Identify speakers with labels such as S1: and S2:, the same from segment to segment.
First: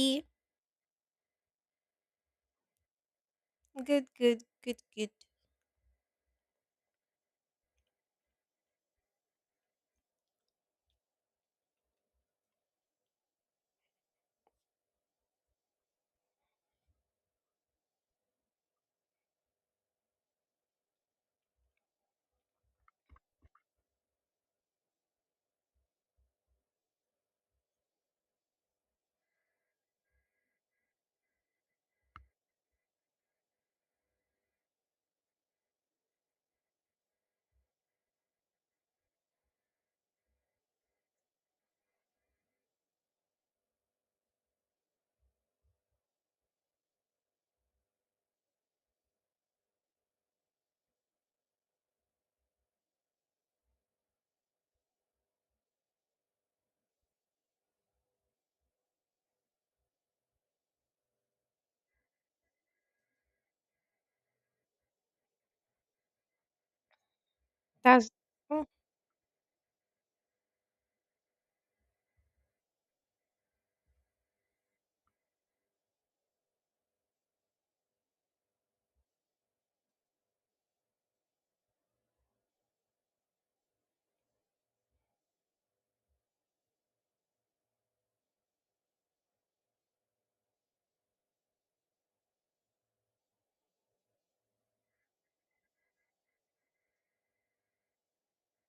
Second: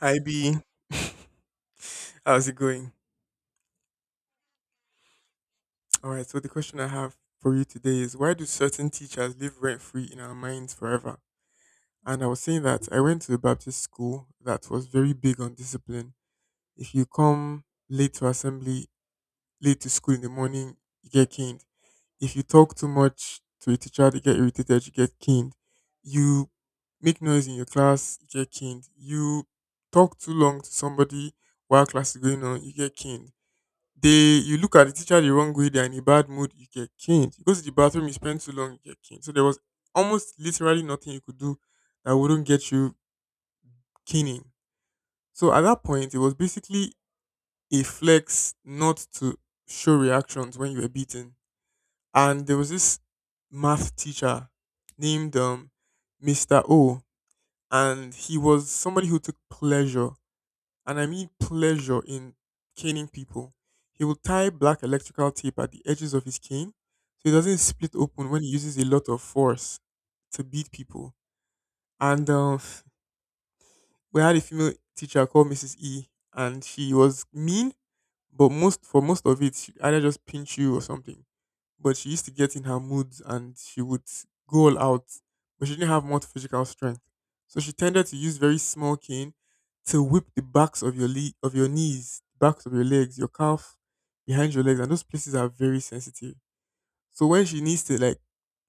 S1: Hi B, how's it going?
S2: Good, good, good, good.
S1: All right, so the question I have for you today is why do certain teachers live rent free in our minds forever? And I was saying that I went to a Baptist school that was very big on discipline. If you come late to assembly, late to school in the morning, you get caned. If you talk too much to a teacher, they get irritated, you get caned. You make noise in your class, you get caned. You talk too long to somebody while class is going on, you get caned. They you look at the teacher the wrong way, they're in a bad mood, you get caned. You go to the bathroom, you spend too long, you get caned. So there was almost literally nothing you could do that wouldn't get you caning. So at that point, it was basically a flex not to show reactions when you were beaten. And there was this math teacher named Mr. O, and he was somebody who took pleasure, and I mean pleasure, in caning people. He will tie black electrical tape at the edges of his cane so it doesn't split
S2: That's
S1: open when he
S2: Mm.
S1: uses a lot of force to beat people. And we had a female teacher called Mrs. E, and she was mean, but most for most of it, she either just pinch you or something, but she used to get in her moods and she would go all out, but she didn't have much physical strength. So she tended to use very small cane to whip the backs of your of your knees, backs of your legs, your calf, behind your legs, and those places are very sensitive. So when she needs to, like,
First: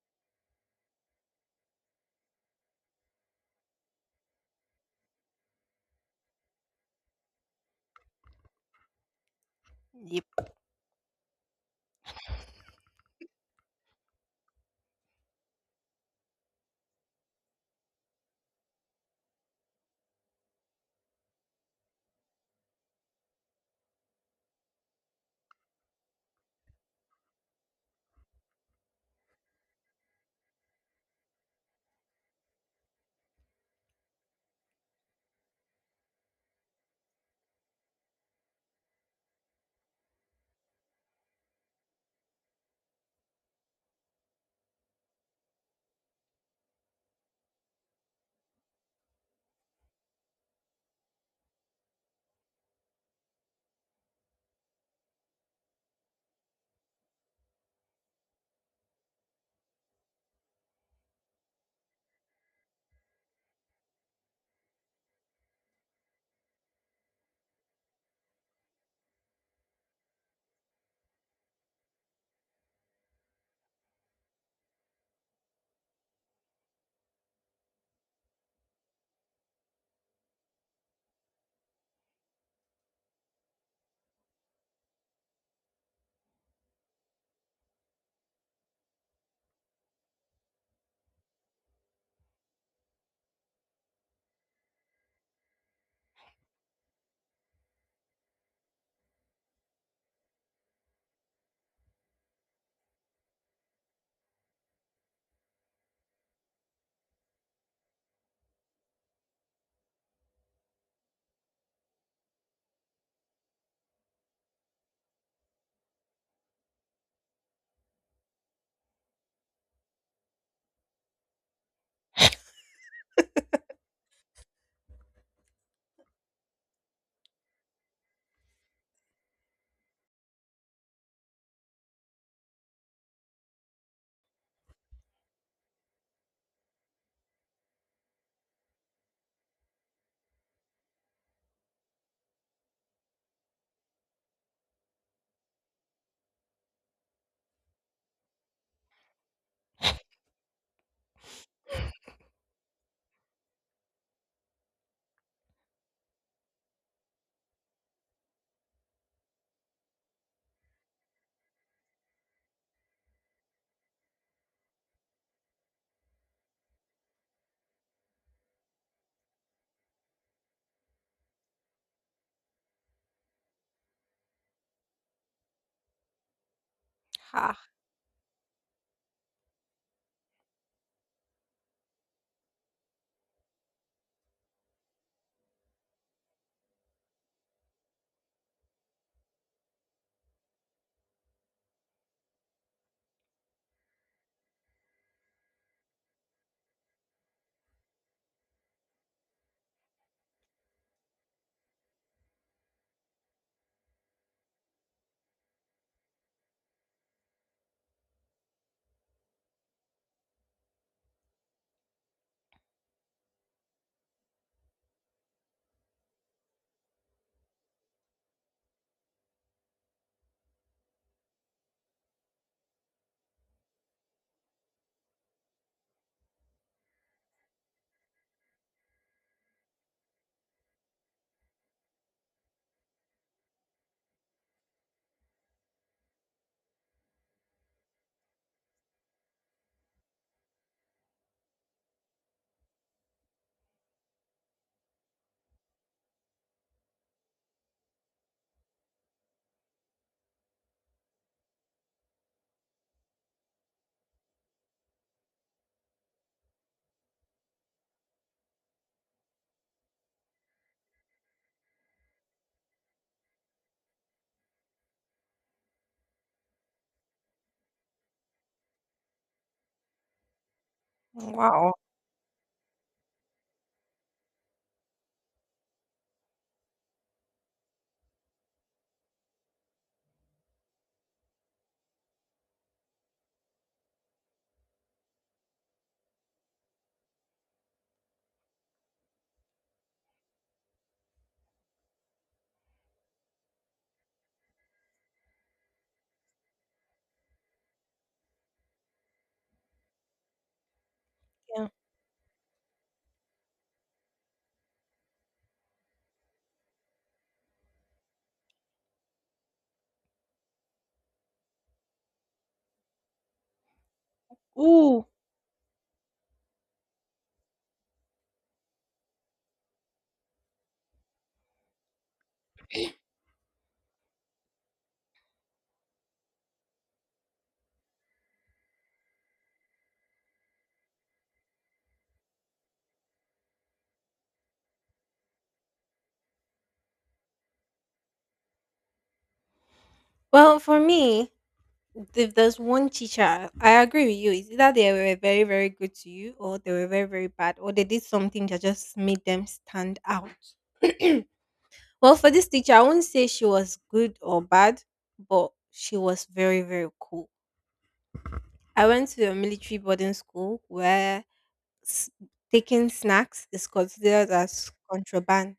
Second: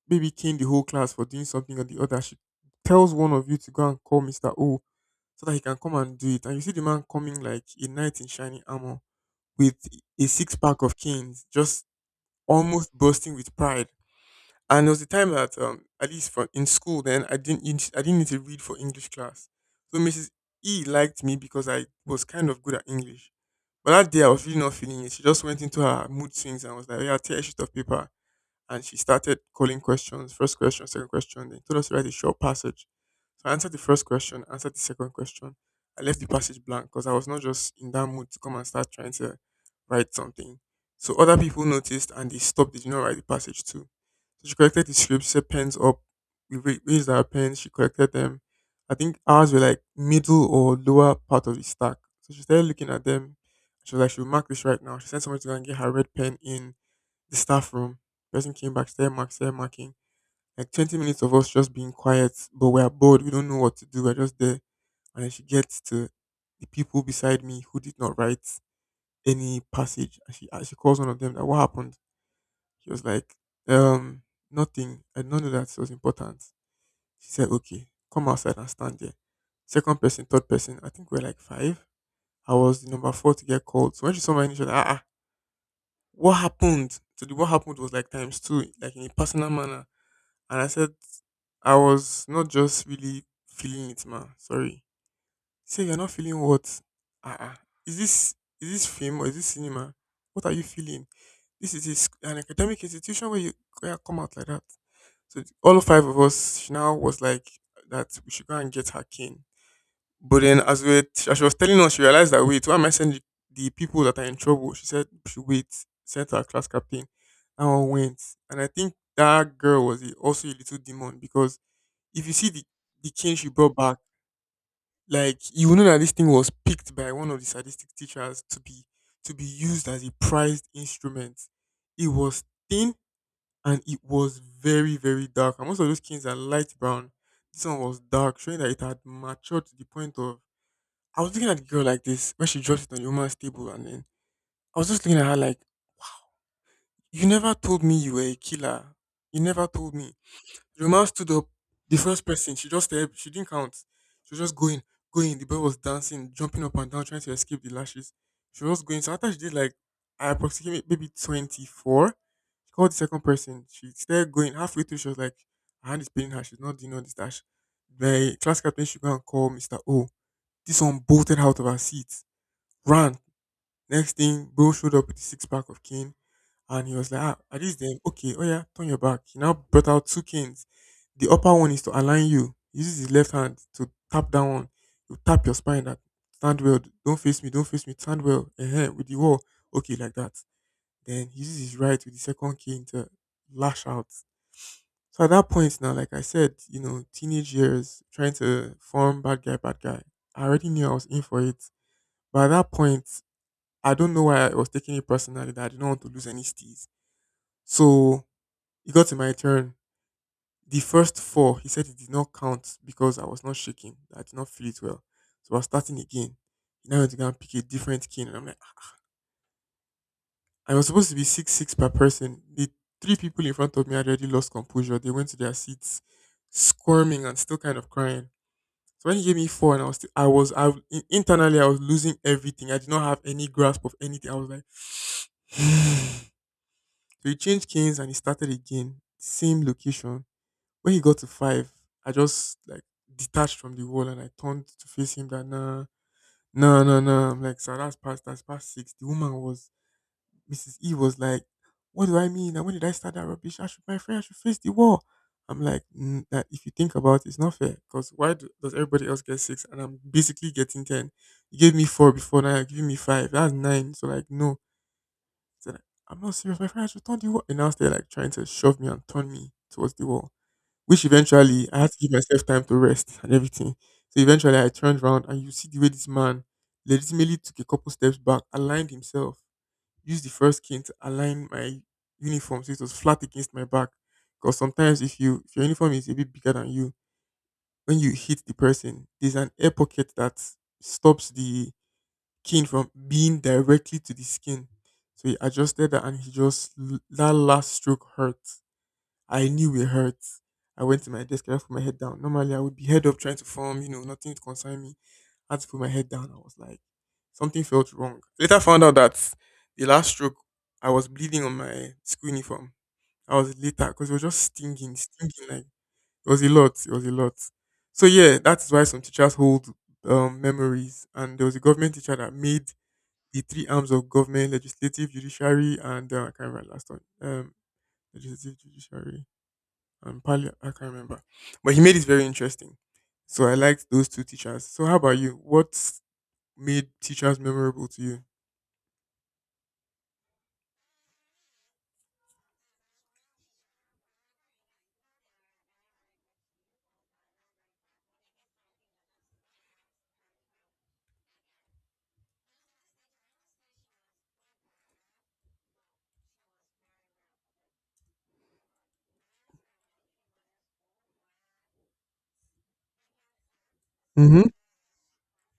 S1: maybe cane the whole class for doing something or the other, she tells one of you to go and call Mr. O so that he can come and do it. And you see the man coming like a knight in shining armor with a six pack of canes, just almost bursting with pride. And there was a time that, at least for in school, then I didn't need to read for English class. So Mrs. E liked me because I was kind of good at English. But that day I was really not feeling it. She just went into her mood swings and was like, "Yeah, tear a sheet of paper." And she started calling questions, first question, second question, then told us to write a short passage. So I answered the first question, answered the second question. I left the passage blank because I was not just in that mood to come and start trying to write something. So other people noticed and they stopped, they did not write the passage too. So she collected the scripts, said pens up, we raised our pens, she collected them. I think ours were like middle or lower part of the stack. So she started looking at them. She was like, she'll mark this right now. She sent someone to go and get her red pen in the staff room. Person came back, stare mark, stare marking. Like 20 minutes of us just being quiet, but we are bored. We don't know what to do. We're just there, and then she gets to the people beside me who did not write any passage. And she calls one of them. That what happened? She was like, um, nothing. I did not know that it was important. She said, okay, come outside and stand there. Second person, third person. I think we are like five. I was the number four to get called. So when she saw my initial, ah, ah, what happened? So the what happened was like times two, like in a personal manner. And I said, I was not just really feeling it, man. Sorry. He said, You're not feeling what? Ah, ah. Is this is this film or is this cinema? What are you feeling? This is a an academic institution where you where I come out like that. So all five of us she now was like that we should go and get her cane. But then as we were, as she was telling us, she realized that wait, why am I sending the people that are in trouble? She said sent her class captain. And I went. And I think that girl was also a little demon because if you see the cane she brought back, like you will know that this thing was picked by one of the sadistic teachers to be used as a prized instrument. It was thin and it was very very dark. And most of those canes are light brown. This one was dark, showing that it had matured to the point of. I was looking at the girl like this when she dropped it on the woman's table, and then I was just looking at her like, "You never told me you were a killer. You never told me." The woman stood up, the first person, she just eh, she didn't count. She was just going, going. The boy was dancing, jumping up and down, trying to escape the lashes. She was going. So after she did like approximately maybe 24, she called the second person. She started going. Halfway through, she was like, her hand is paining her. She's not doing all this dash. The class captain should go and call Mr. O. This one bolted out of her seat, ran. Next thing, Bo showed up with the six pack of cane, and he was like, ah,
S2: Ha.
S1: "Are these them? Okay, oh yeah, turn your back." He now brought out two canes. The upper one is to align you. He uses his left hand to tap that one. You tap your spine. That stand well. Don't face me. Don't face me. Stand well, with the wall. Okay, like that. Then he uses his right with the second cane to lash out. So at that point now, like I said, you know, teenage years, trying to form bad guy, bad guy. I already knew I was in for it. By that point, I don't know why I was taking it personally that I didn't want to lose any stees. So it got to my turn. The first four, he said it did not count because I was not shaking. I did not feel it well. So I was starting again. He now had to go and pick a different king. And I'm like, "Ah." I was supposed to be six six per person. The three people in front of me had already lost composure. They went to their seats, squirming and still kind of crying. So when he gave me four, and I was still, I was I in- internally I was losing everything. I did not have any grasp of anything. I was like. So he changed kings and he started again, same location. When he got to five, I just like detached from the wall and I turned to face him that nah, no, no, no. I'm like, sir, that's past six. The woman was Mrs. E was like, What do I mean? And when did I start that rubbish? I should my friend, I should face the wall. I'm like, mm, that if you think about it, it's not fair. Because does everybody else get six and I'm basically getting ten? You gave me four before, now you're giving me five. That's nine. So like no said, I'm not serious, my friend, I should turn the wall. And now they're like trying to shove me and turn me towards the wall, which eventually
S2: Wow.
S1: I had to give myself time to rest and everything. So eventually I turned around and you see the way this man legitimately took a couple steps back, aligned himself, used the first cane to align my uniform so it was flat against my back. Because sometimes if you if your uniform is a bit bigger than you, when you hit the person, there's an air pocket that stops the skin from being directly to the skin. So he adjusted that and he just, that last stroke hurt. I knew it hurt. I went to my desk and I
S2: Yeah.
S1: put my head down. Normally I would be head up trying to form, you know, nothing to concern me. I had to put my head down. I was like, something felt wrong. Later found out that the last stroke, I was bleeding on my school uniform. I was later because it was just stinging,
S2: Ooh.
S1: stinging like it was a lot. It was a lot. So yeah, that's why some teachers hold memories. And there was a government teacher that made the three arms of government: legislative, judiciary, and I can't remember the last one. Legislative, judiciary, and parliament. I can't remember. But he made it very interesting. So I liked those two teachers. So how about you? What made teachers memorable to you?
S2: Well, for me, if there's one teacher, I agree with you. It's either they were very, very good to you, or they were very, very bad, or they did something that just made them stand out. Well, for this teacher, I won't say she was good or bad, but she was very, very cool. I went to a military boarding school where s- taking snacks is considered
S1: Mm-hmm.
S2: as contraband.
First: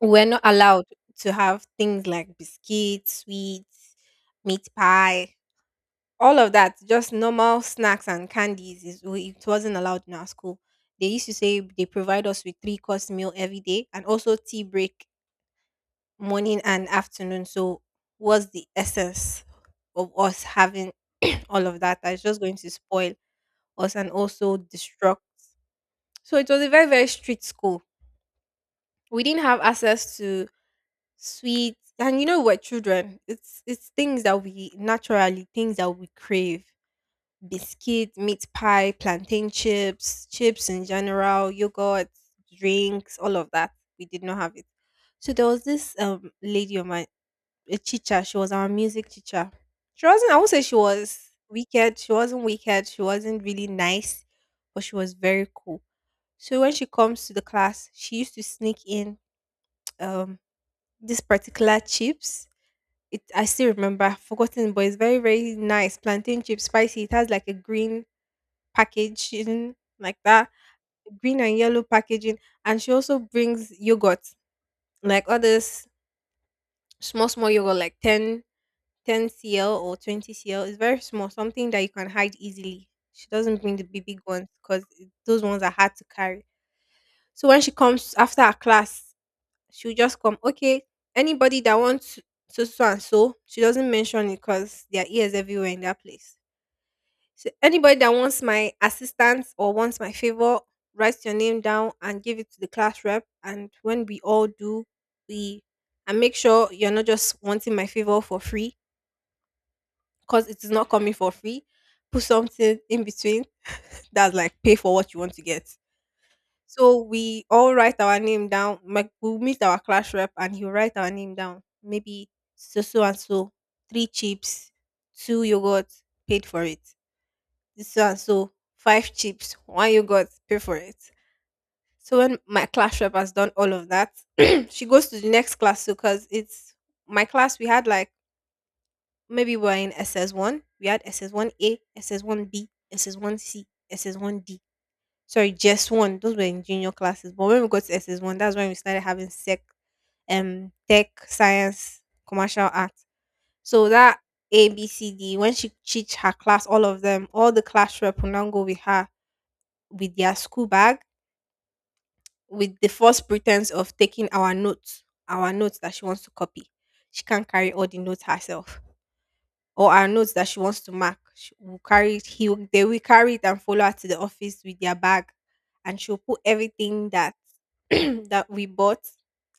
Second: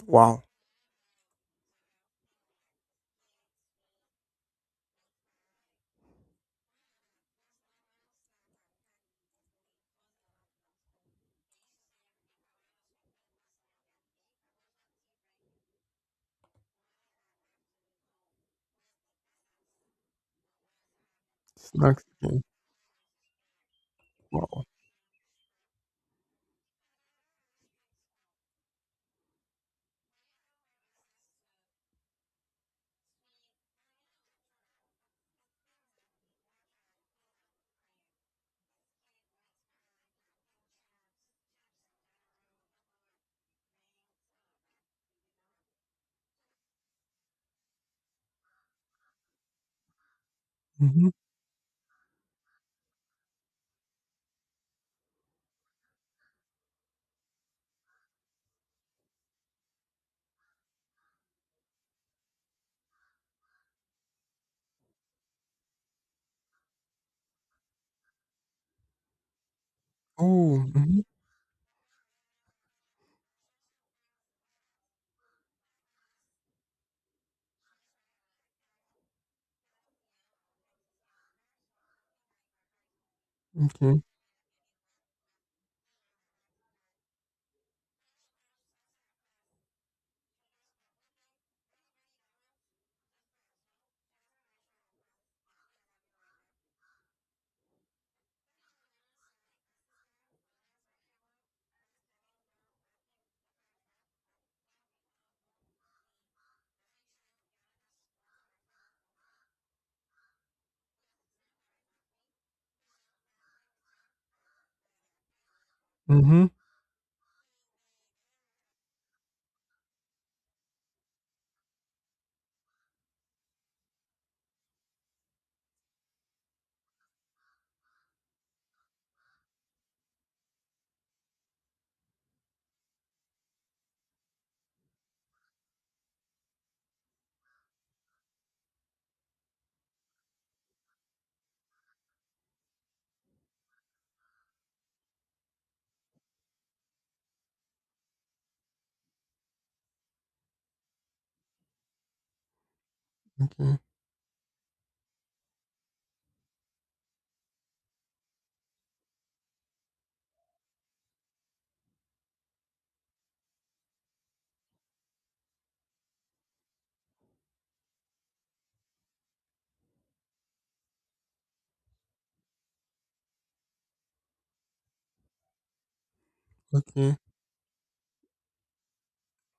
S2: We're not
S1: Wow.
S2: allowed to have things like biscuits, sweets, meat pie, all of that. Just normal snacks and candies. It wasn't allowed in our school. They used to say they provide us with three course meal every day and also tea break morning and afternoon. So, what's the essence of us having all of that?
S1: Snacks
S2: That's just
S1: again.
S2: going to spoil us and also
S1: Wow.
S2: destruct. So, it was a very, very strict school. We didn't have access to sweet, and, you know, we're children. It's things that we naturally, things that we crave: biscuit, meat pie, plantain chips, chips in general, yogurt, drinks, all of that. We did not have it. So there was this lady on my a teacher. She was our music teacher. She wasn't, I won't say she
S1: Mm-hmm.
S2: was wicked. She wasn't wicked. She wasn't really nice, but she was very cool. So when she comes to the class, she used to sneak in um this particular chips. It I still remember, I've forgotten, but it's very, very nice. Plantain chips, spicy. It has like a green packaging like that.
S1: Oh. Mm-hmm.
S2: Green and yellow packaging. And she also brings yogurt. Like others, small, small yogurt, like 10 cl or 20 cl. It's very small, something that you can hide easily. She doesn't bring the
S1: Okay.
S2: big, big ones because those ones are hard to carry. So when she comes after her class, she'll just come, okay, anybody that wants so so and so, she doesn't mention it because there are ears everywhere in that place. So anybody that wants my assistance or wants my favor, write your name down and give it to the class rep. And when we all do, we and make sure you're not just wanting my favor for free, because it is not coming for free. Put something in between, that's like, pay for what you want to get.
S1: Mm-hmm.
S2: So we all write our name down. Like, we'll meet our class rep and he'll write our name down. Maybe so so and so, three chips, two yogurt, paid for it. This so and so, five chips, one yogurt, pay for it. So when my class rep has done all of that, she goes to the next class, because it's my class. We had like, maybe, we're in SS one. We had SS1A, SS1B, SS1C, SS1D, sorry, just one. Those were in junior classes. But when we got to SS1, that's when we started having sec, tech, science, commercial art.
S1: Okay.
S2: So that A, B, C, D, when she teach her class, all of them, all the class rep will now go with her with their school bag, with the false pretense of taking our notes that she wants to copy. She can't carry all the notes herself, or our notes that she wants to mark. She will carry it, they will carry it and follow her to the office with their bag, and she'll put everything
S1: Okay.
S2: that that we bought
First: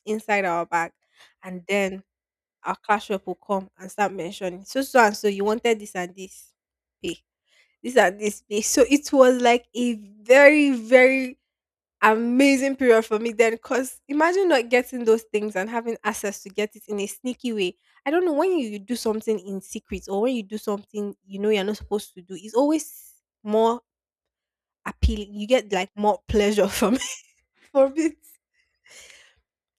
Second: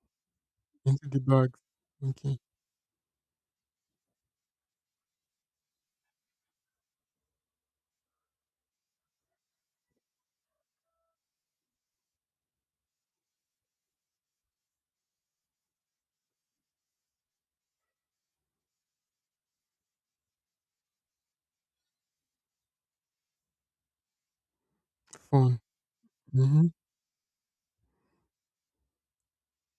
S2: inside our bag.
S1: Into the bags.
S2: And then
S1: Okay.
S2: our class rep will come and start mentioning, so so and so, you wanted this and this, pay, this and this, pay. So it was like a very, very amazing period for me then, because imagine not getting those things and having access to get it in a sneaky way. I don't know, when you do something in secret, or when you do something you know you're not supposed to do, it's always more appealing. You
S1: Fun.
S2: get like more
S1: Mm-hmm.
S2: pleasure from it. From it.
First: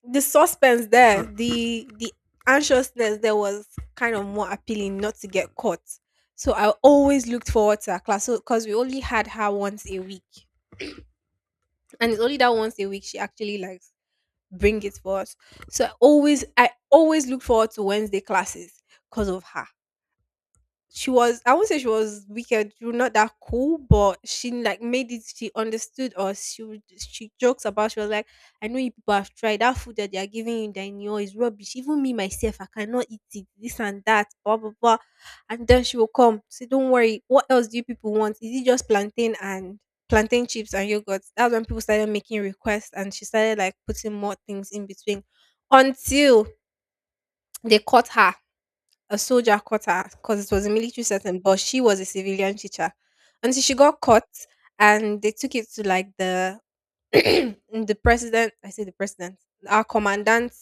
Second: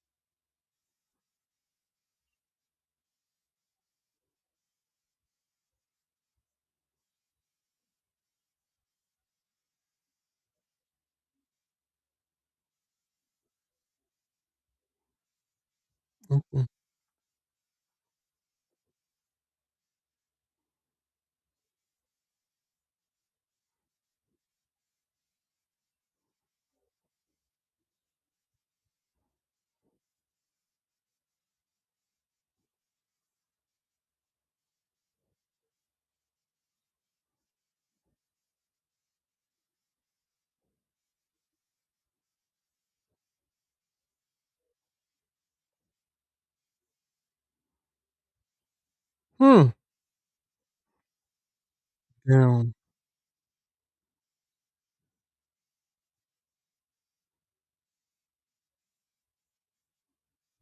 S2: The suspense there, the anxiousness there was kind of more appealing, not to get caught. So I always looked forward to her class. So because we only had her once a week, and it's only that once a week she actually likes bring it for us. So I always
S1: Okay.
S2: I always look forward to Wednesday classes because of her. She was, I won't say she was wicked, she was not that cool, but she like made it, she understood us. She would, she jokes about, she was like, "I know you people have tried that food that they are giving you that you know is rubbish. Even me myself, I cannot eat it, this and that, blah blah blah." And then she will come, say, "Don't worry, what else do you people want? Is it just plantain and plantain chips and yogurt?" That's when people started making requests, and she started like putting more things in between until they caught her. A soldier
S1: Hmm.
S2: caught her, because it was a military setting, but she was a civilian
S1: Down.
S2: teacher. And so she got caught, and they took it to like the the president. I say the president, our commandant.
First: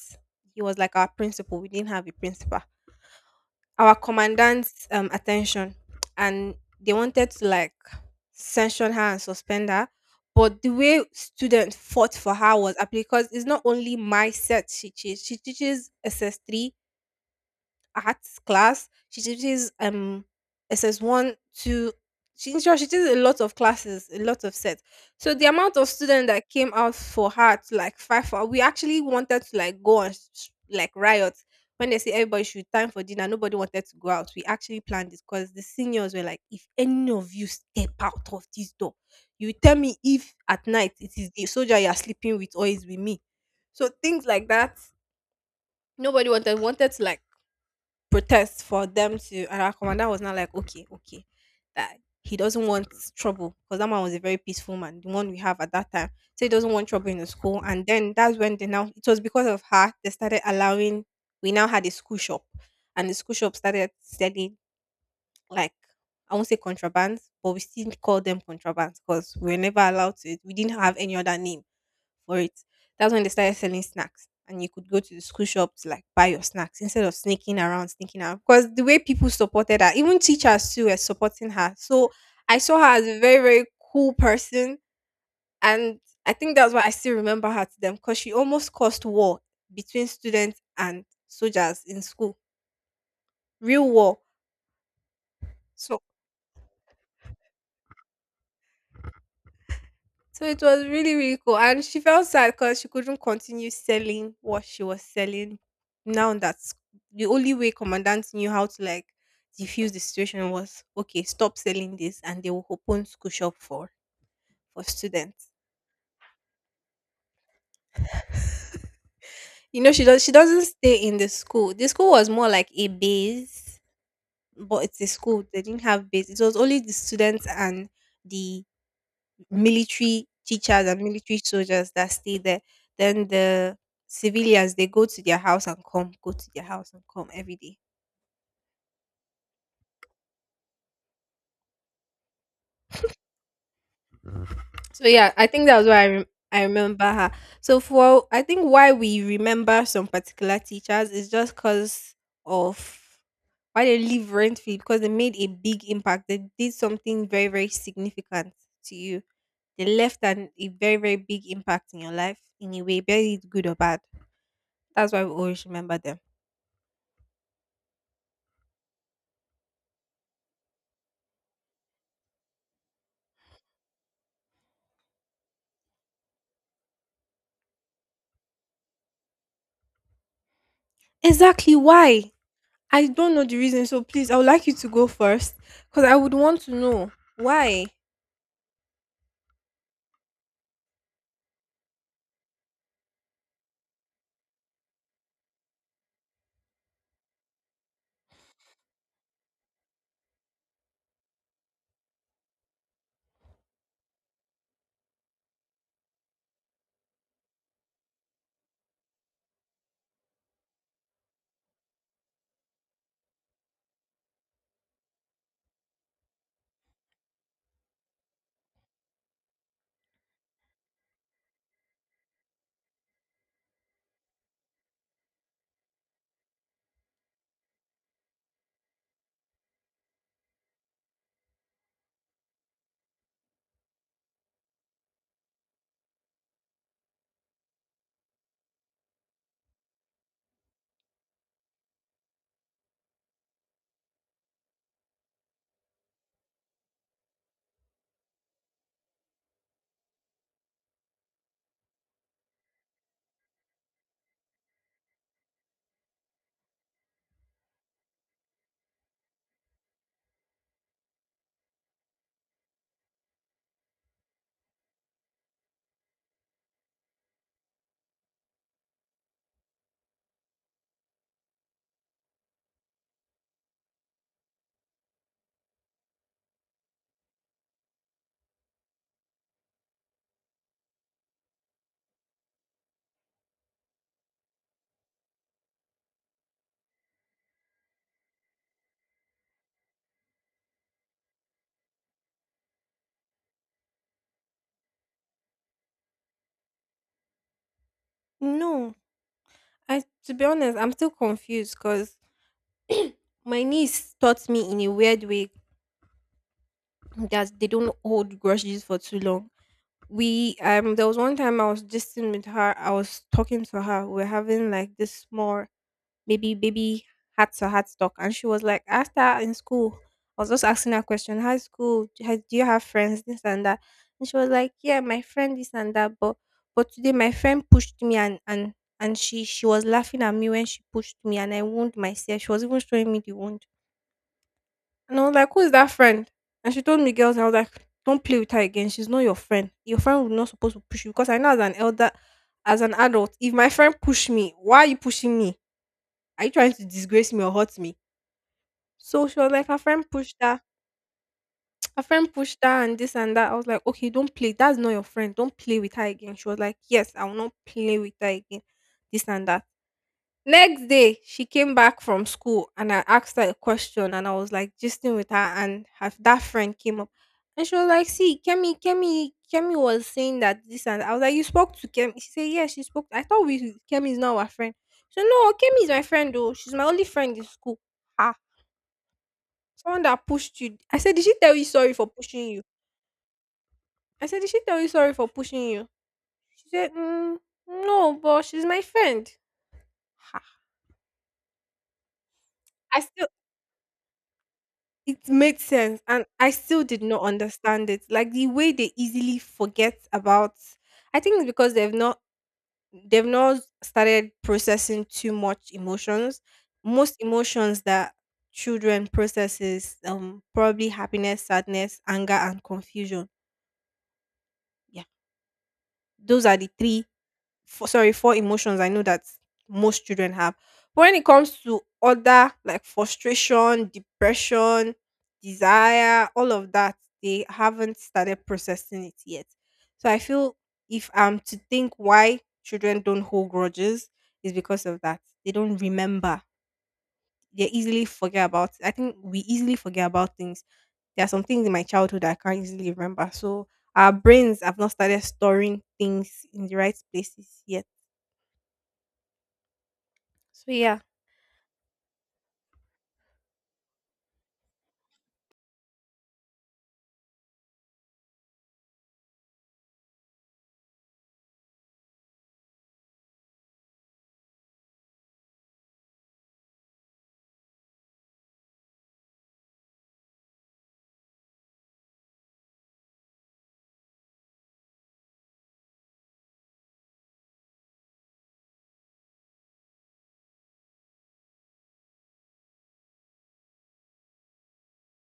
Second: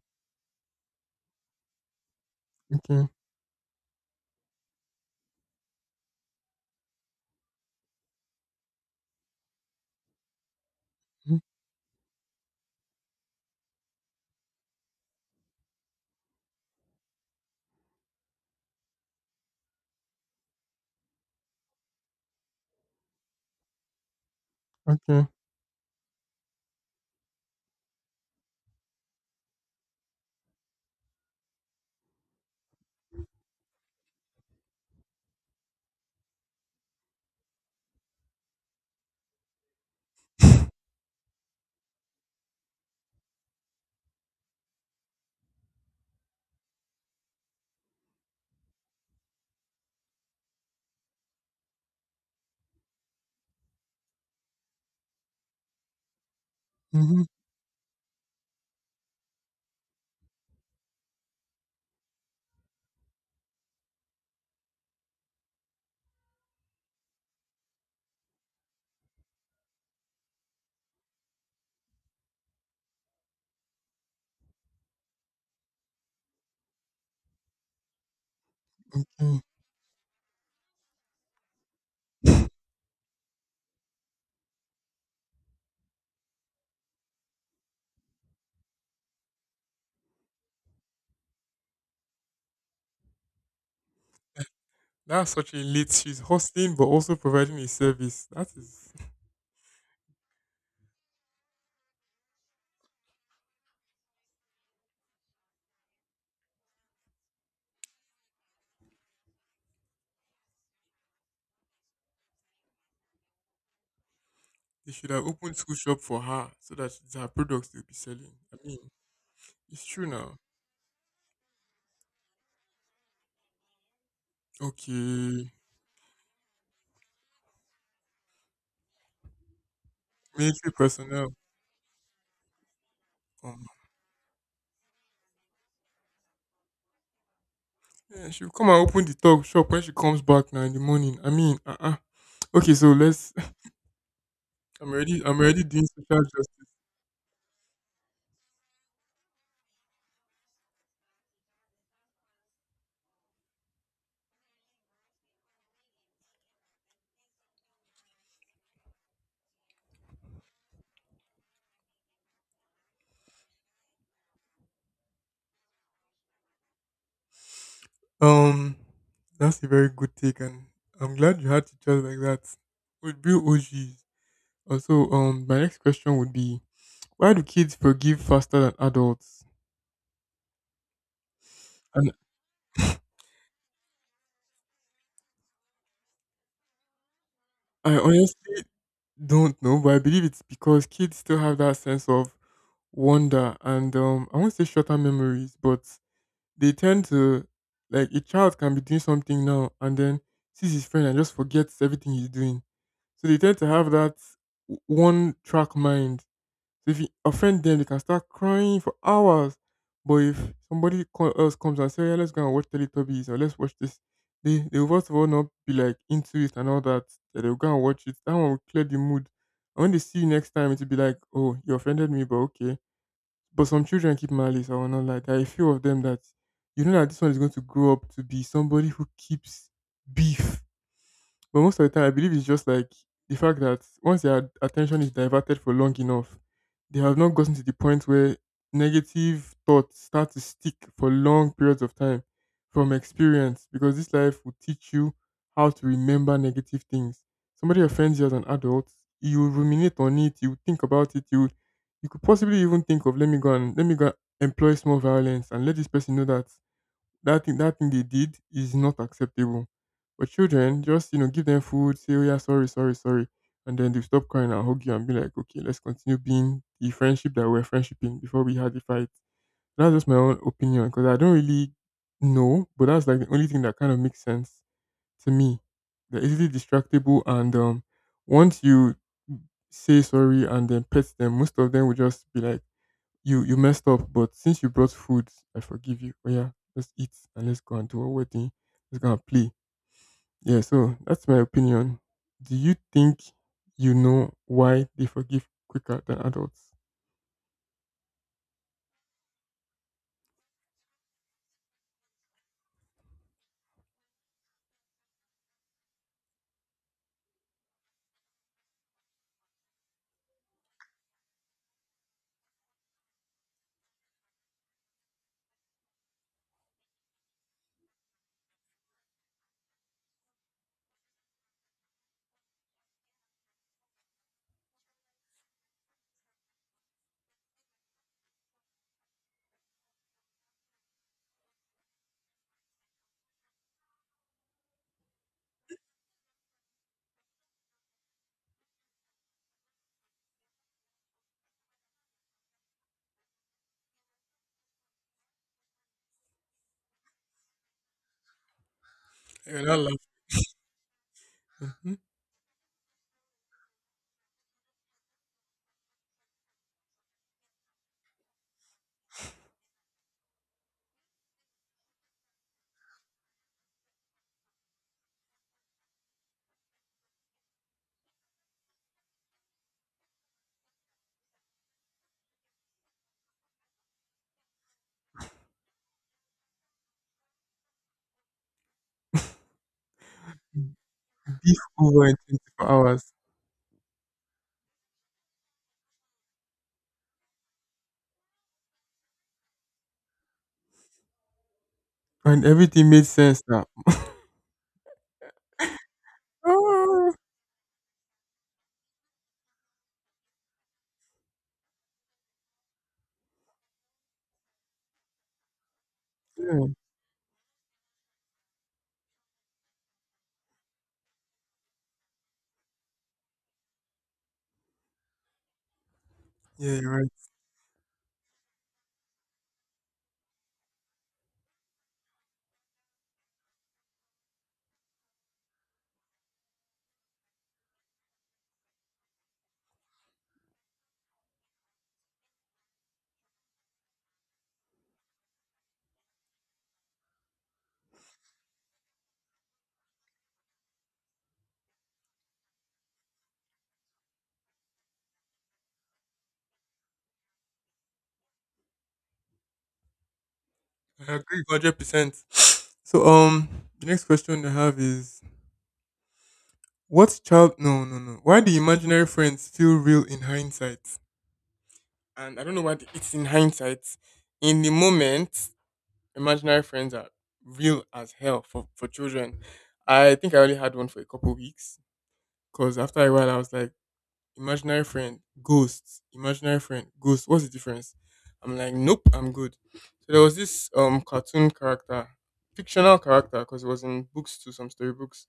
S2: He was like our principal. We didn't have a principal.
S1: Okay.
S2: Our commandant's attention, and they wanted to like sanction her and suspend her. But the way
S1: Mm-hmm.
S2: students fought for her was because it's not only my set she teaches. She teaches SS3 arts class. She teaches SS1 two. She In short, she teaches a lot of classes, a lot of sets.
S1: Okay.
S2: So the amount of students that came out for her to like fight for, we actually wanted to like go and like riot. When they say everybody should time for dinner, nobody wanted to go out. We actually planned this because the seniors were like, "If any of you step out of this door, you tell me if at night it is the soldier you are sleeping with or is with me." So things like that. Nobody wanted to like protest for them to, and our commander was not like, okay, okay, that he doesn't want trouble, because that man was a very peaceful man, the one we have at that time. So he doesn't want trouble in
S1: Mm-hmm.
S2: the school. And then that's when they now, it was because of her, they started allowing, we now had a school shop, and the school shop started selling like, I won't say contraband, but we still call them contraband because we were never allowed to. We didn't have any other name for it. That's when they started selling snacks, and you could go to the school shop to like buy your snacks instead of sneaking around, sneaking around. Because the way people supported her, even teachers too were supporting her. So I saw her as a very, very cool person, and I think that's why I still remember her to them, because she almost caused war between students and soldiers in school, real war.
S1: That's such a late.
S2: So,
S1: She's hosting, but also providing a service. That is,
S2: so it was really, really cool. And she felt sad because she couldn't continue selling what she was selling. Now that's the only way commandant knew how to like diffuse the situation was, okay, stop selling this and they will open school shop for
S1: they should have
S2: students.
S1: opened school shop for her so that it's her products they'll be selling. I mean,
S2: You
S1: it's
S2: know,
S1: true
S2: she
S1: now.
S2: doesn't stay in the school. The school was more like a base, but it's a school.
S1: Okay,
S2: They didn't have base. It was only the students and the military
S1: military
S2: teachers and
S1: personnel.
S2: military soldiers that stay there. Then
S1: Um,
S2: the civilians, they go to their house and come, go to their house and come every day.
S1: yeah, she'll come and open the talk shop when she comes back now in the morning. I mean, okay, so let's.
S2: So yeah,
S1: I'm
S2: I
S1: already
S2: think that
S1: doing
S2: was why I
S1: social justice.
S2: I remember her. So for, I think why we remember some particular teachers is just because of, why they leave rent free, because they made a big impact. They did something very, very significant to you. They left an, a very, very big impact in your life in a way, be it good or bad. That's why we always remember them.
S1: Um, that's a very good take, and I'm glad you had teachers like that. Would be OGs. Also, my next question would be: why do kids forgive faster than adults?
S2: Exactly
S1: And
S2: why? I don't know the reason, so please, I would like you to go first, because I would want to know why.
S1: I honestly don't know, but I believe it's because kids still have that sense of wonder, and I won't say shorter memories, but they tend to, like, a child can be doing something now and then sees his friend and just forgets everything he's doing. So they tend to have that one track mind. So if you offend them, they can start crying for hours. But if else comes and says, yeah, let's go and watch Teletubbies or let's watch this, they will first of all not be like into it and all that. They'll go and watch it. That one will clear the mood. And when they see you next time, it'll be like, oh, you offended me, but okay. But some children keep malice. I will not lie. There are a few of them that you know that this one is going to grow up to be somebody who keeps beef. But most of the time, I believe it's just like the fact that once their attention is diverted for long enough, they have not gotten to the point where negative thoughts start to stick for long periods of time from experience, because this life will teach you how to remember negative things. Somebody offends you as an adult, you will ruminate on it, you will think about it, you could possibly even think of, let me go and employ small violence and let this person know that that thing they did is not acceptable. But children, just, you know, give them food, say, oh yeah, sorry, sorry, sorry, and then they stop crying and hug you and be like, okay, let's continue being the friendship that we're friendshiping before we had the fight. That's just my own opinion, because I don't really know, but that's like the only thing that kind of makes sense to me. They're easily distractible, and once you say sorry and then pet them, most of them will just be like, you messed up, but since you brought food, I forgive you. Oh yeah, let's eat and let's go and do our wedding. Let's go and play. Yeah, so that's my opinion. Do you think you know why they forgive quicker than adults?
S2: No, I to be honest, I'm still confused because my niece taught me in a weird way that they don't hold grudges for too long. We there was one time I was just with her. I was talking to her. We are having like this small baby had talk, and she was like, I asked her in school. I was just asking her a question. High school, do you have friends, this and that? And she was like, yeah, my friend this and that. But today my friend pushed me, and she was laughing at me when she pushed me, and I wound myself. She was even showing me the wound. And I was like, who is that friend? And she told me girls, and I was like, don't play with her again. She's not your friend. Your friend was not supposed to push you, because I know as an elder, as an adult, if my friend push me, why are you pushing me? Are you trying to disgrace me or hurt me? So she was
S1: You're
S2: like,
S1: not
S2: her
S1: laughing.
S2: friend pushed her.
S1: Hmm?
S2: Her friend pushed her and this and that. I was like, okay, don't play. That's not your friend. Don't play with her again. She was like, yes, I will not play with her again. This and that. Next day, she came back from school and I asked her a question, and I was like gisting with her, and her, that friend came up. And she was like, see, Kemi was saying that this and that. I was like, you spoke to Kemi? She said, yeah, she spoke. I thought we Kemi is not our friend. So no, Kemi is my friend though. She's my only friend in school. Ah. Someone that pushed you. I said, did she tell
S1: This
S2: you sorry
S1: over
S2: for
S1: in
S2: pushing you?
S1: 24 hours.
S2: I said, did she tell you sorry for pushing you? She said, mm, no, but she's my friend. Ha.
S1: And everything
S2: I
S1: made
S2: still,
S1: sense now.
S2: it made sense. And I still did
S1: Ah,
S2: not understand it. Like the way they easily forget about, I think it's because they've not started processing too much emotions.
S1: yeah.
S2: Most emotions that children processes, probably happiness, sadness, anger, and confusion. Yeah. Those are the
S1: Yeah, you're
S2: three,
S1: right.
S2: for sorry, four emotions I know that most children have. But when it comes to other, like frustration, depression, desire, all of that, they haven't started processing it yet. So I feel, if I'm to think why children don't hold grudges, is because of that. They don't remember. They easily forget about. I think we easily forget about things. There are some things in my childhood that I can't easily remember. So our brains have not started storing things in the right places yet. So yeah.
S1: I agree 100%. So the next question I have is what child no no no. Why do imaginary friends feel real in hindsight? And I don't know why it's in hindsight. In the moment, imaginary friends are real as hell for children. I think I only had one for a couple weeks, because after a while I was like, imaginary friend, ghosts, imaginary friend, ghosts. What's the difference? I'm like, nope, I'm good. So there was this cartoon character, fictional character, because it was in books too, some storybooks.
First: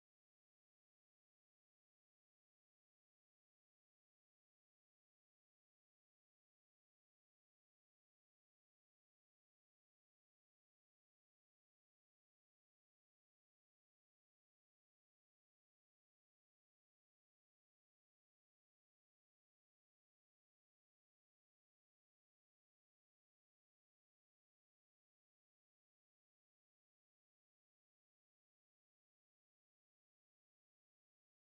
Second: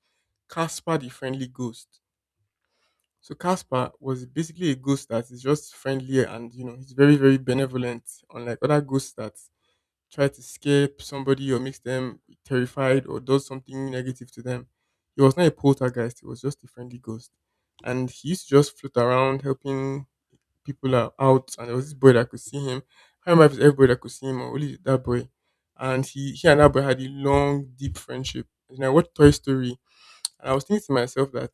S1: Casper the Friendly Ghost. So Casper was basically a ghost that is just friendly, and you know he's very benevolent, unlike other ghosts that try to scare somebody or makes them terrified or does something negative to them. He was not a poltergeist; he was just a friendly ghost, and he used to just float around helping people out. And there was this boy that could see him. I can't remember if it's everybody that could see him or only that boy. And he and that boy had a long deep friendship. And I watched Toy Story, and I was thinking to myself that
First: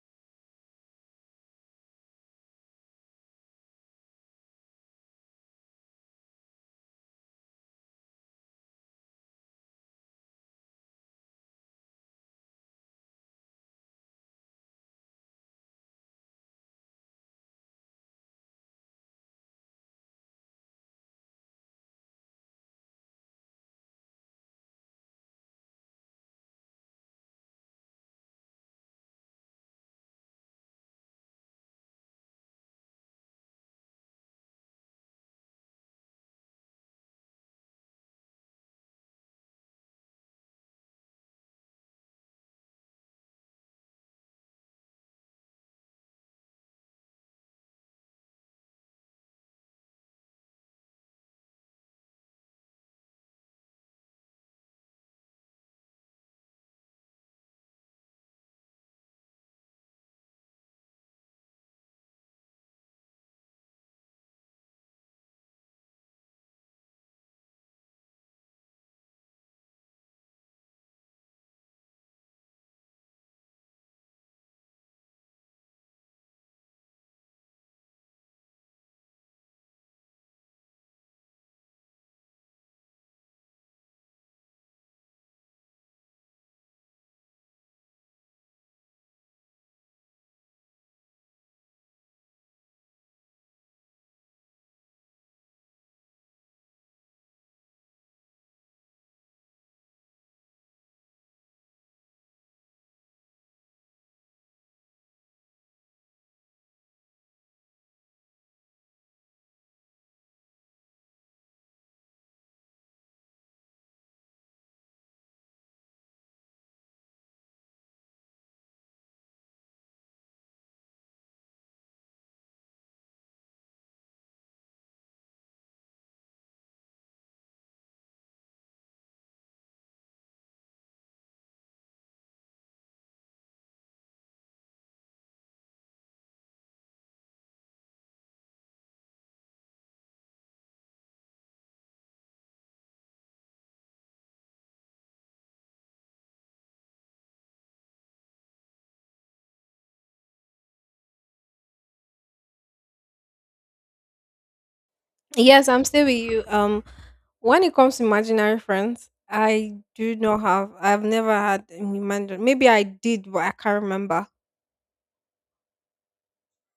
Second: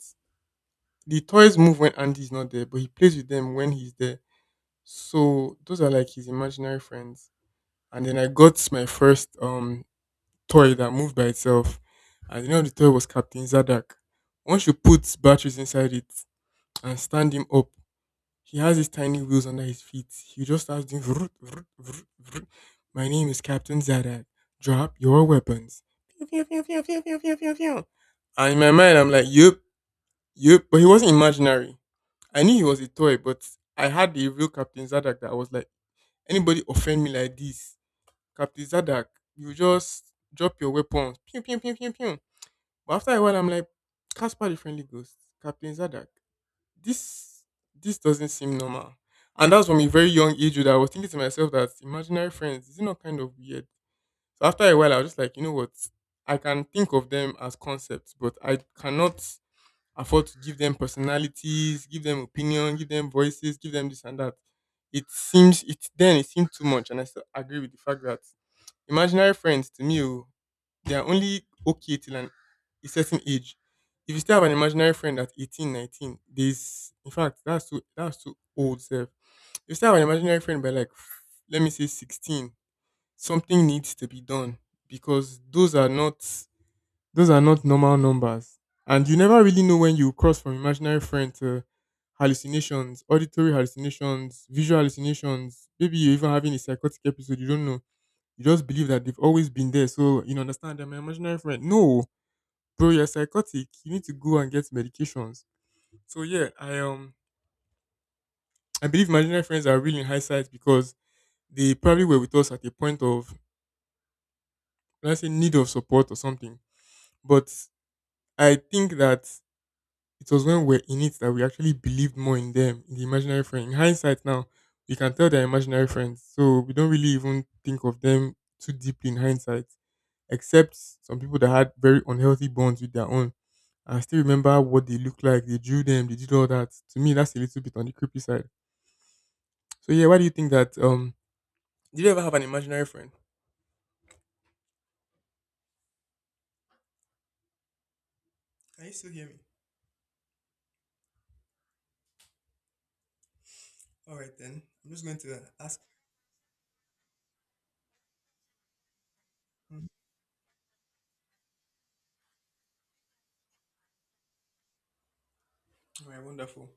S1: the toys move when Andy is not there, but he plays with them when he's there. So those are like his imaginary friends. And then I got my first toy that moved by itself. And you know the toy was Captain Zadak. Once you put batteries inside it and stand him up, he has his tiny wheels under his feet. He just starts doing vroom, vroom, vroom, vroom. My name is Captain Zadak. Drop your weapons. Pew, pew, pew, pew, pew, pew, pew, pew, pew. And in my mind, I'm like, yep, yep. But he wasn't imaginary. I knew he was a toy, but I had the real Captain Zadak that I was like, anybody offend me like this, Captain Zadak, you just drop your weapons. Pew, pew, pew, pew, pew. But after a while, I'm like, Caspar the Friendly Ghost, Captain Zadak, this this doesn't seem normal. And that's from a very young age that I was thinking to myself that imaginary friends, is it not kind of weird? So after a while, I was just like, you know what? I can think of them as concepts, but I cannot afford to give them personalities, give them opinion, give them voices, give them this and that. It seems it then it seemed too much, and I still agree with the fact that imaginary friends, to me, oh, they are only okay till an a certain age. If you still have an imaginary friend at 18, 19, 19, there's, in fact that's too old self. If you still have an imaginary friend by like, let me say 16, something needs to be done, because those are not normal numbers. And you never really know when you cross from imaginary friend to hallucinations, auditory hallucinations, visual hallucinations. Maybe you're even having a psychotic episode, you don't know. You just believe that they've always been there. So, you know, understand, they're my imaginary friend. No, bro, you're psychotic. You need to go and get medications. So yeah, I believe imaginary friends are really in hindsight because they probably were with us at a point of, let's say, need of support or something. But I think that it was when we're in it that we actually believed more in them, in the imaginary friend. In hindsight now, we can tell they're imaginary friends. So we don't really even think of them too deeply in hindsight, except some people that had very unhealthy bonds with their own. I still remember what they looked like. They drew them, they did all that. To me, that's a little bit on the creepy side. So yeah, why do you think that did you ever have an imaginary friend? Can you still hear me? All right then. I'm just going to
S2: Yes,
S1: ask.
S2: I'm still with you. When it comes to imaginary friends, I
S1: Mm,
S2: do not have. I've never had an imaginary. Maybe I did, but I can't remember.
S1: all right, wonderful.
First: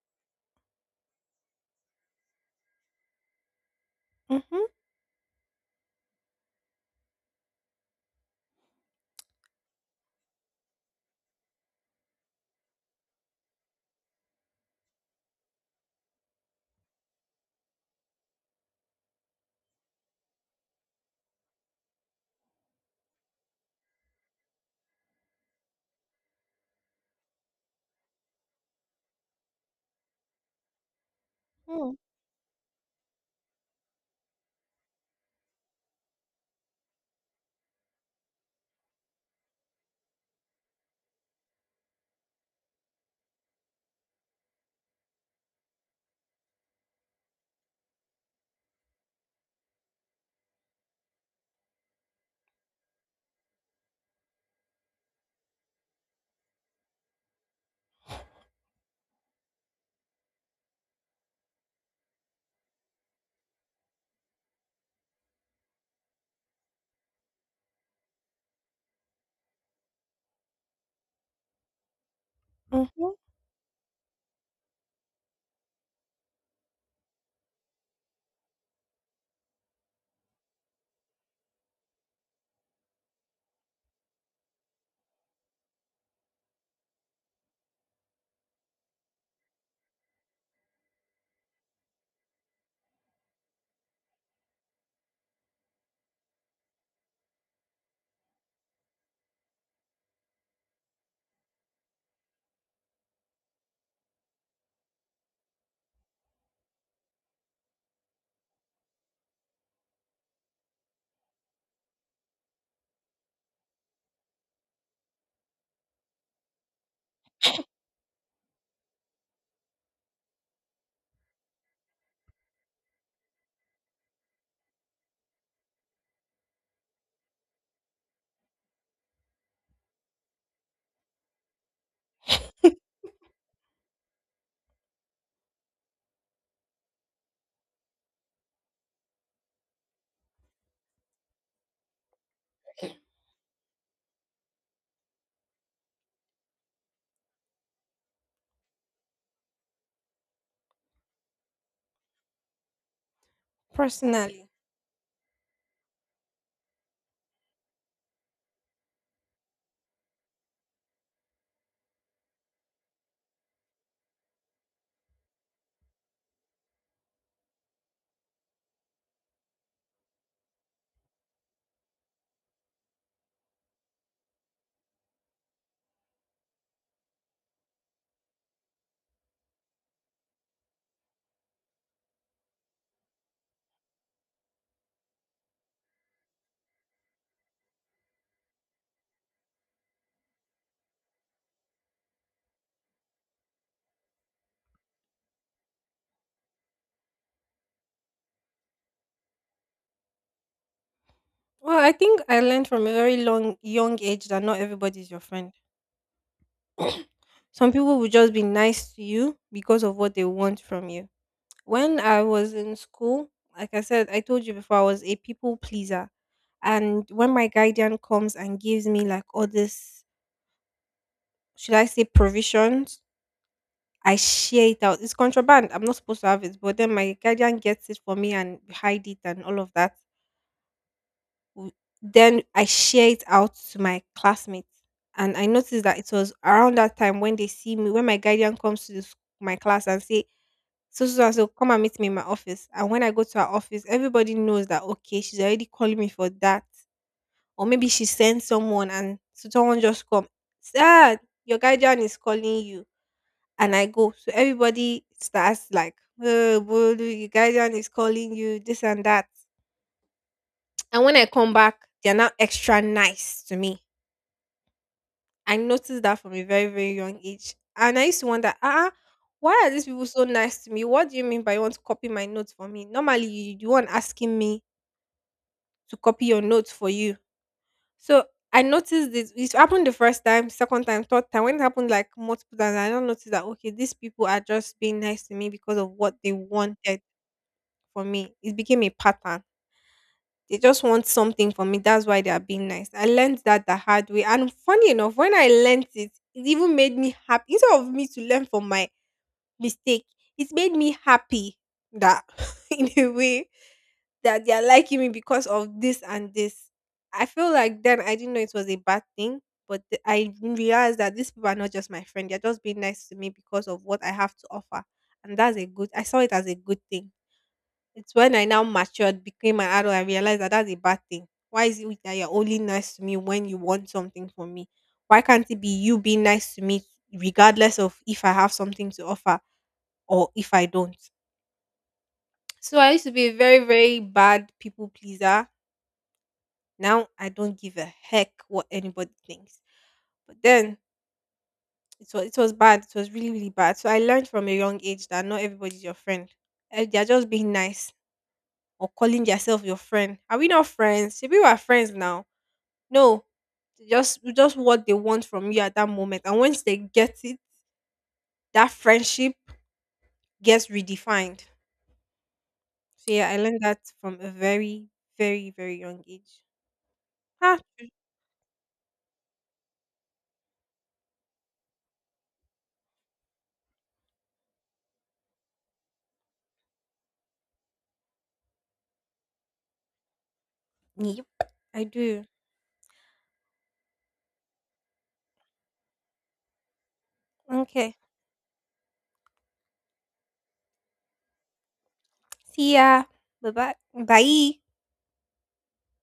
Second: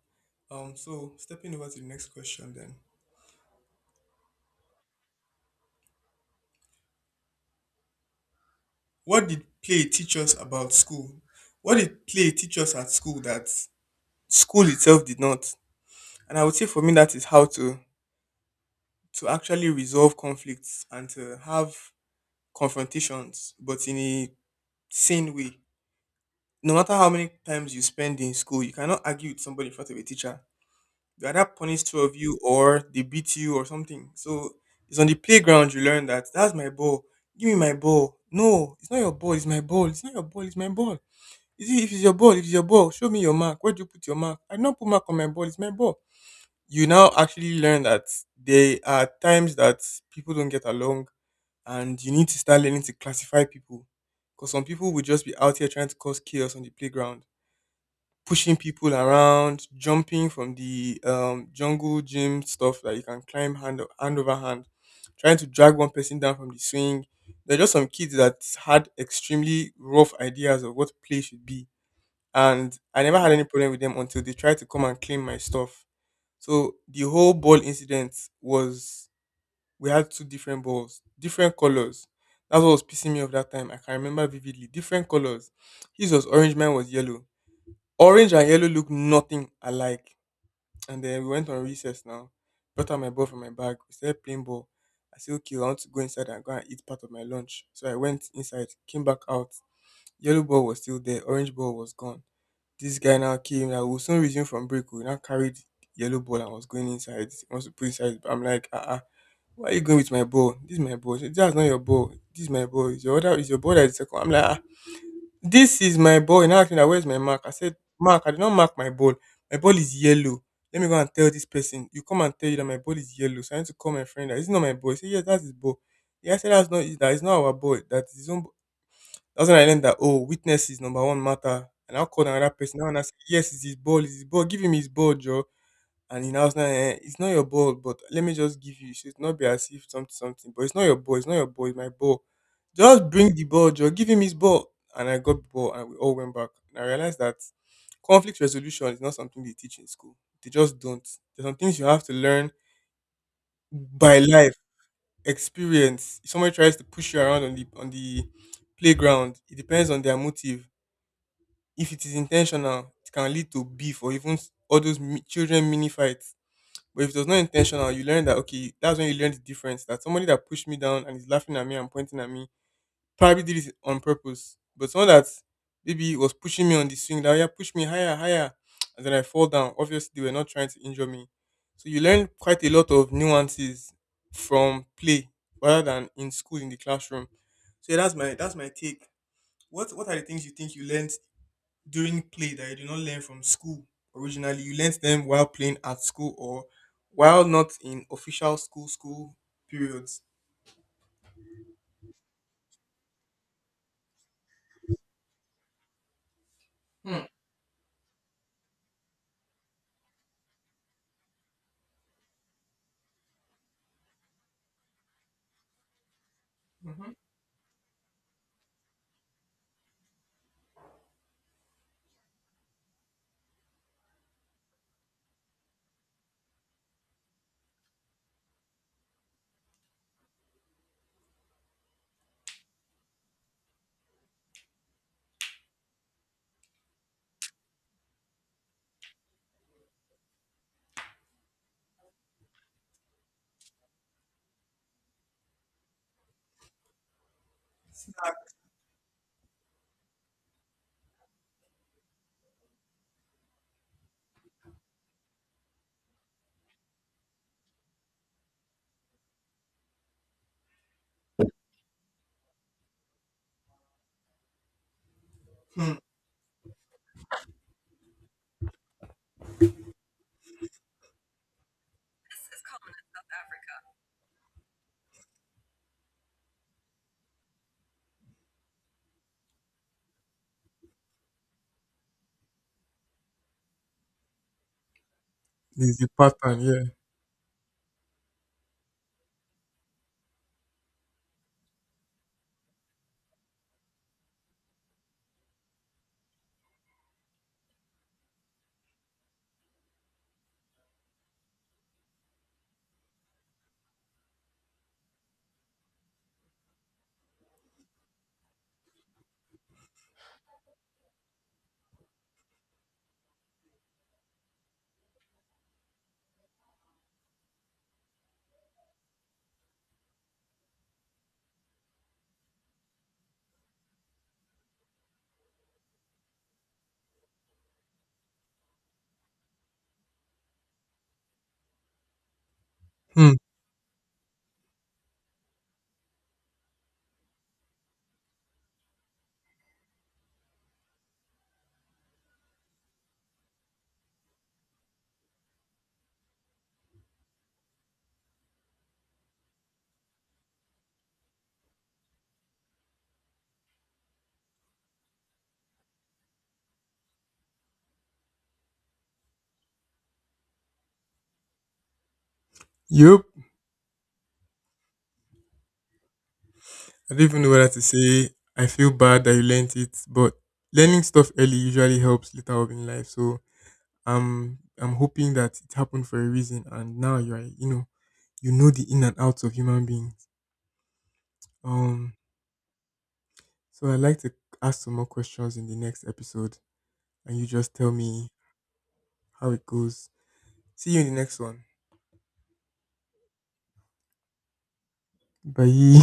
S1: So stepping over to the next question then.
S2: Mm-hmm.
S1: What did play teach us about school? What did play teach us at school that school itself did not? And I would say for me that is how to actually resolve conflicts and to have confrontations, but in a sane way. No matter how many times you spend in school, you cannot argue with somebody in front of a teacher. They either punish
S2: Mm-hmm.
S1: two of you or they beat you or something. So it's on the playground you learn that that's my ball. Give me my ball. No, it's not your ball, it's my ball. It's not your ball, it's my ball. Is it, if it's your ball, show me your mark. Where do you put your mark? I did not put mark on my ball. It's my ball. You now actually learn that there are times that people don't get along, and you need to start learning to classify people. Because some people will just be out here trying to cause chaos on the playground, pushing people around, jumping from the jungle gym stuff that you can climb hand over hand, trying to drag one person down from the swing. There are just some kids that had extremely rough ideas of what play should be, and I
S2: Mm-hmm.
S1: never had any problem with them until they tried to come and claim my stuff. So the whole ball incident was, we had two different balls, different colors. That's what was pissing me off that time. I can remember vividly. Different colors. His was orange, mine was yellow. Orange and yellow look nothing alike. And then we went on recess now. Brought out my ball from my bag. We started playing ball. I said, okay, I want to go inside and go and eat part of my lunch. So I went inside, came back out. Yellow ball was still there. Orange ball was gone. This guy now came, like, we will soon resume from break. We now carried the yellow ball and was going inside. He wants to put inside. But I'm like, ah, uh-uh, why are you going with my ball? This is my ball. She That's not your ball. This is my ball. It's your ball that is second. I'm like, ah, this is my ball. And now asking that where's my mark? I said, Mark, I did not mark my ball. My ball is yellow. Let me go and tell this person. You come and tell you that my ball is yellow. So I need to call my friend that it's not my ball. He said, yes, that's his ball. Yeah, I said that's not that it's not our ball. That is his own. That's when I learned that oh, witness is number one matter. And I called another person. Now and I say, yes, it's his ball, it's his ball. Give him his ball, Joe. And he now was like, eh, it's not your ball, but let me just give you. It should not be as if something, something. But it's not your ball. It's not your ball. It's my ball. Just bring the ball, Joe. Give him his ball. And I got the ball, and we all went back. And I realized that conflict resolution is not something they teach in school. They just don't. There's some things you have to learn by
S2: Personally,
S1: life, experience. If somebody tries to push you around on the playground, it depends on their motive. If it is intentional, it can lead to beef or even all those children mini fights. But if it was not intentional, you learn that okay, that's when you learn the difference. That somebody that pushed me down and is laughing at me and pointing at me probably did it on purpose. But someone that maybe was pushing me on the swing, that "Oh, yeah, push me higher, higher," and then I fall down. Obviously, they were not trying to injure me. So you learn quite a lot of nuances from play rather than in school in the classroom. So yeah, that's my take. What are the things you think you learned during play that you did not learn from school originally? You learnt them while playing at school or while not in official school periods.
S2: well, I think I learned from a very long young age that not everybody is your friend. Some people will just be nice to you because of what they want from you. When I was in school, like I said, I told you before, I was a people pleaser. And when my guardian comes and gives me like all this, should I say provisions? I share it out. It's contraband. I'm not supposed to have it, but then my guardian gets it for me and hide it and all of that. w- then I share it out to my classmates. And I noticed that it was around that time when they see me, when my guardian comes to the, my class and say, so, so, so, and so, come and meet me in my office. And when I go to her office, everybody knows that, okay, she's already calling me for that. Or maybe she sent someone, and so someone just come, sir, your guardian is calling you. And I go. So everybody starts like, oh, Bolu, your guardian is calling you, this and that. And when I come back, they're now extra nice to me. I
S1: Hmm.
S2: noticed that from a very, very young age. And I used to wonder, ah, why are these people so nice to me? What do you mean by you want to copy my notes for me? Normally, you want asking me to copy your notes for you. So I noticed this. It happened the first time, second time, third time. When it happened like multiple times, I don't notice that, okay, these people are just being nice to me because of
S1: There's a
S2: what they
S1: pattern, yeah.
S2: wanted for me. It became a pattern. They just want something from me. That's why they are being nice. I learned that the hard way. And funny enough, when I learned it, it even made me happy. Instead of me to learn from my mistake, it made me happy that in a way that they are liking me because of this and this. I feel like then I didn't know it was a bad thing, but I realized that these people are not just my friend. They're just being nice to me because of what I have to offer. And that's a good, I saw it as a good thing. It's when I now matured, became an adult, I realized that that's a bad thing. Why is it that you're only nice to me when you want something from me? Why can't it be you being nice to me regardless of if I have something to offer or if I don't? So I used to be
S1: Hmm.
S2: a very, very bad people pleaser. Now I don't give a heck what anybody thinks. But then it was bad. It was really, really bad. So I learned from a young age that not everybody's your friend. Eh, they're just being nice. Or calling yourself your friend. Are we not friends? Should we are friends now? No. Just what they want from you at that moment. And once they get it, that friendship gets redefined. So
S1: Yep.
S2: yeah, I learned that from a very, very, very young age.
S1: I don't even know
S2: Ah,
S1: whether to say, I feel bad that you learnt it, but learning stuff early usually helps later on in life. So I'm hoping that it happened for a reason and now you're, you know, you know the in and outs of human beings.
S2: yep. I
S1: um
S2: do.
S1: so I'd like to ask some more questions in the next episode and you just tell
S2: Okay.
S1: me how it goes. See you in the next one.
S2: See ya. Bye bye. Bye.
S1: Bye.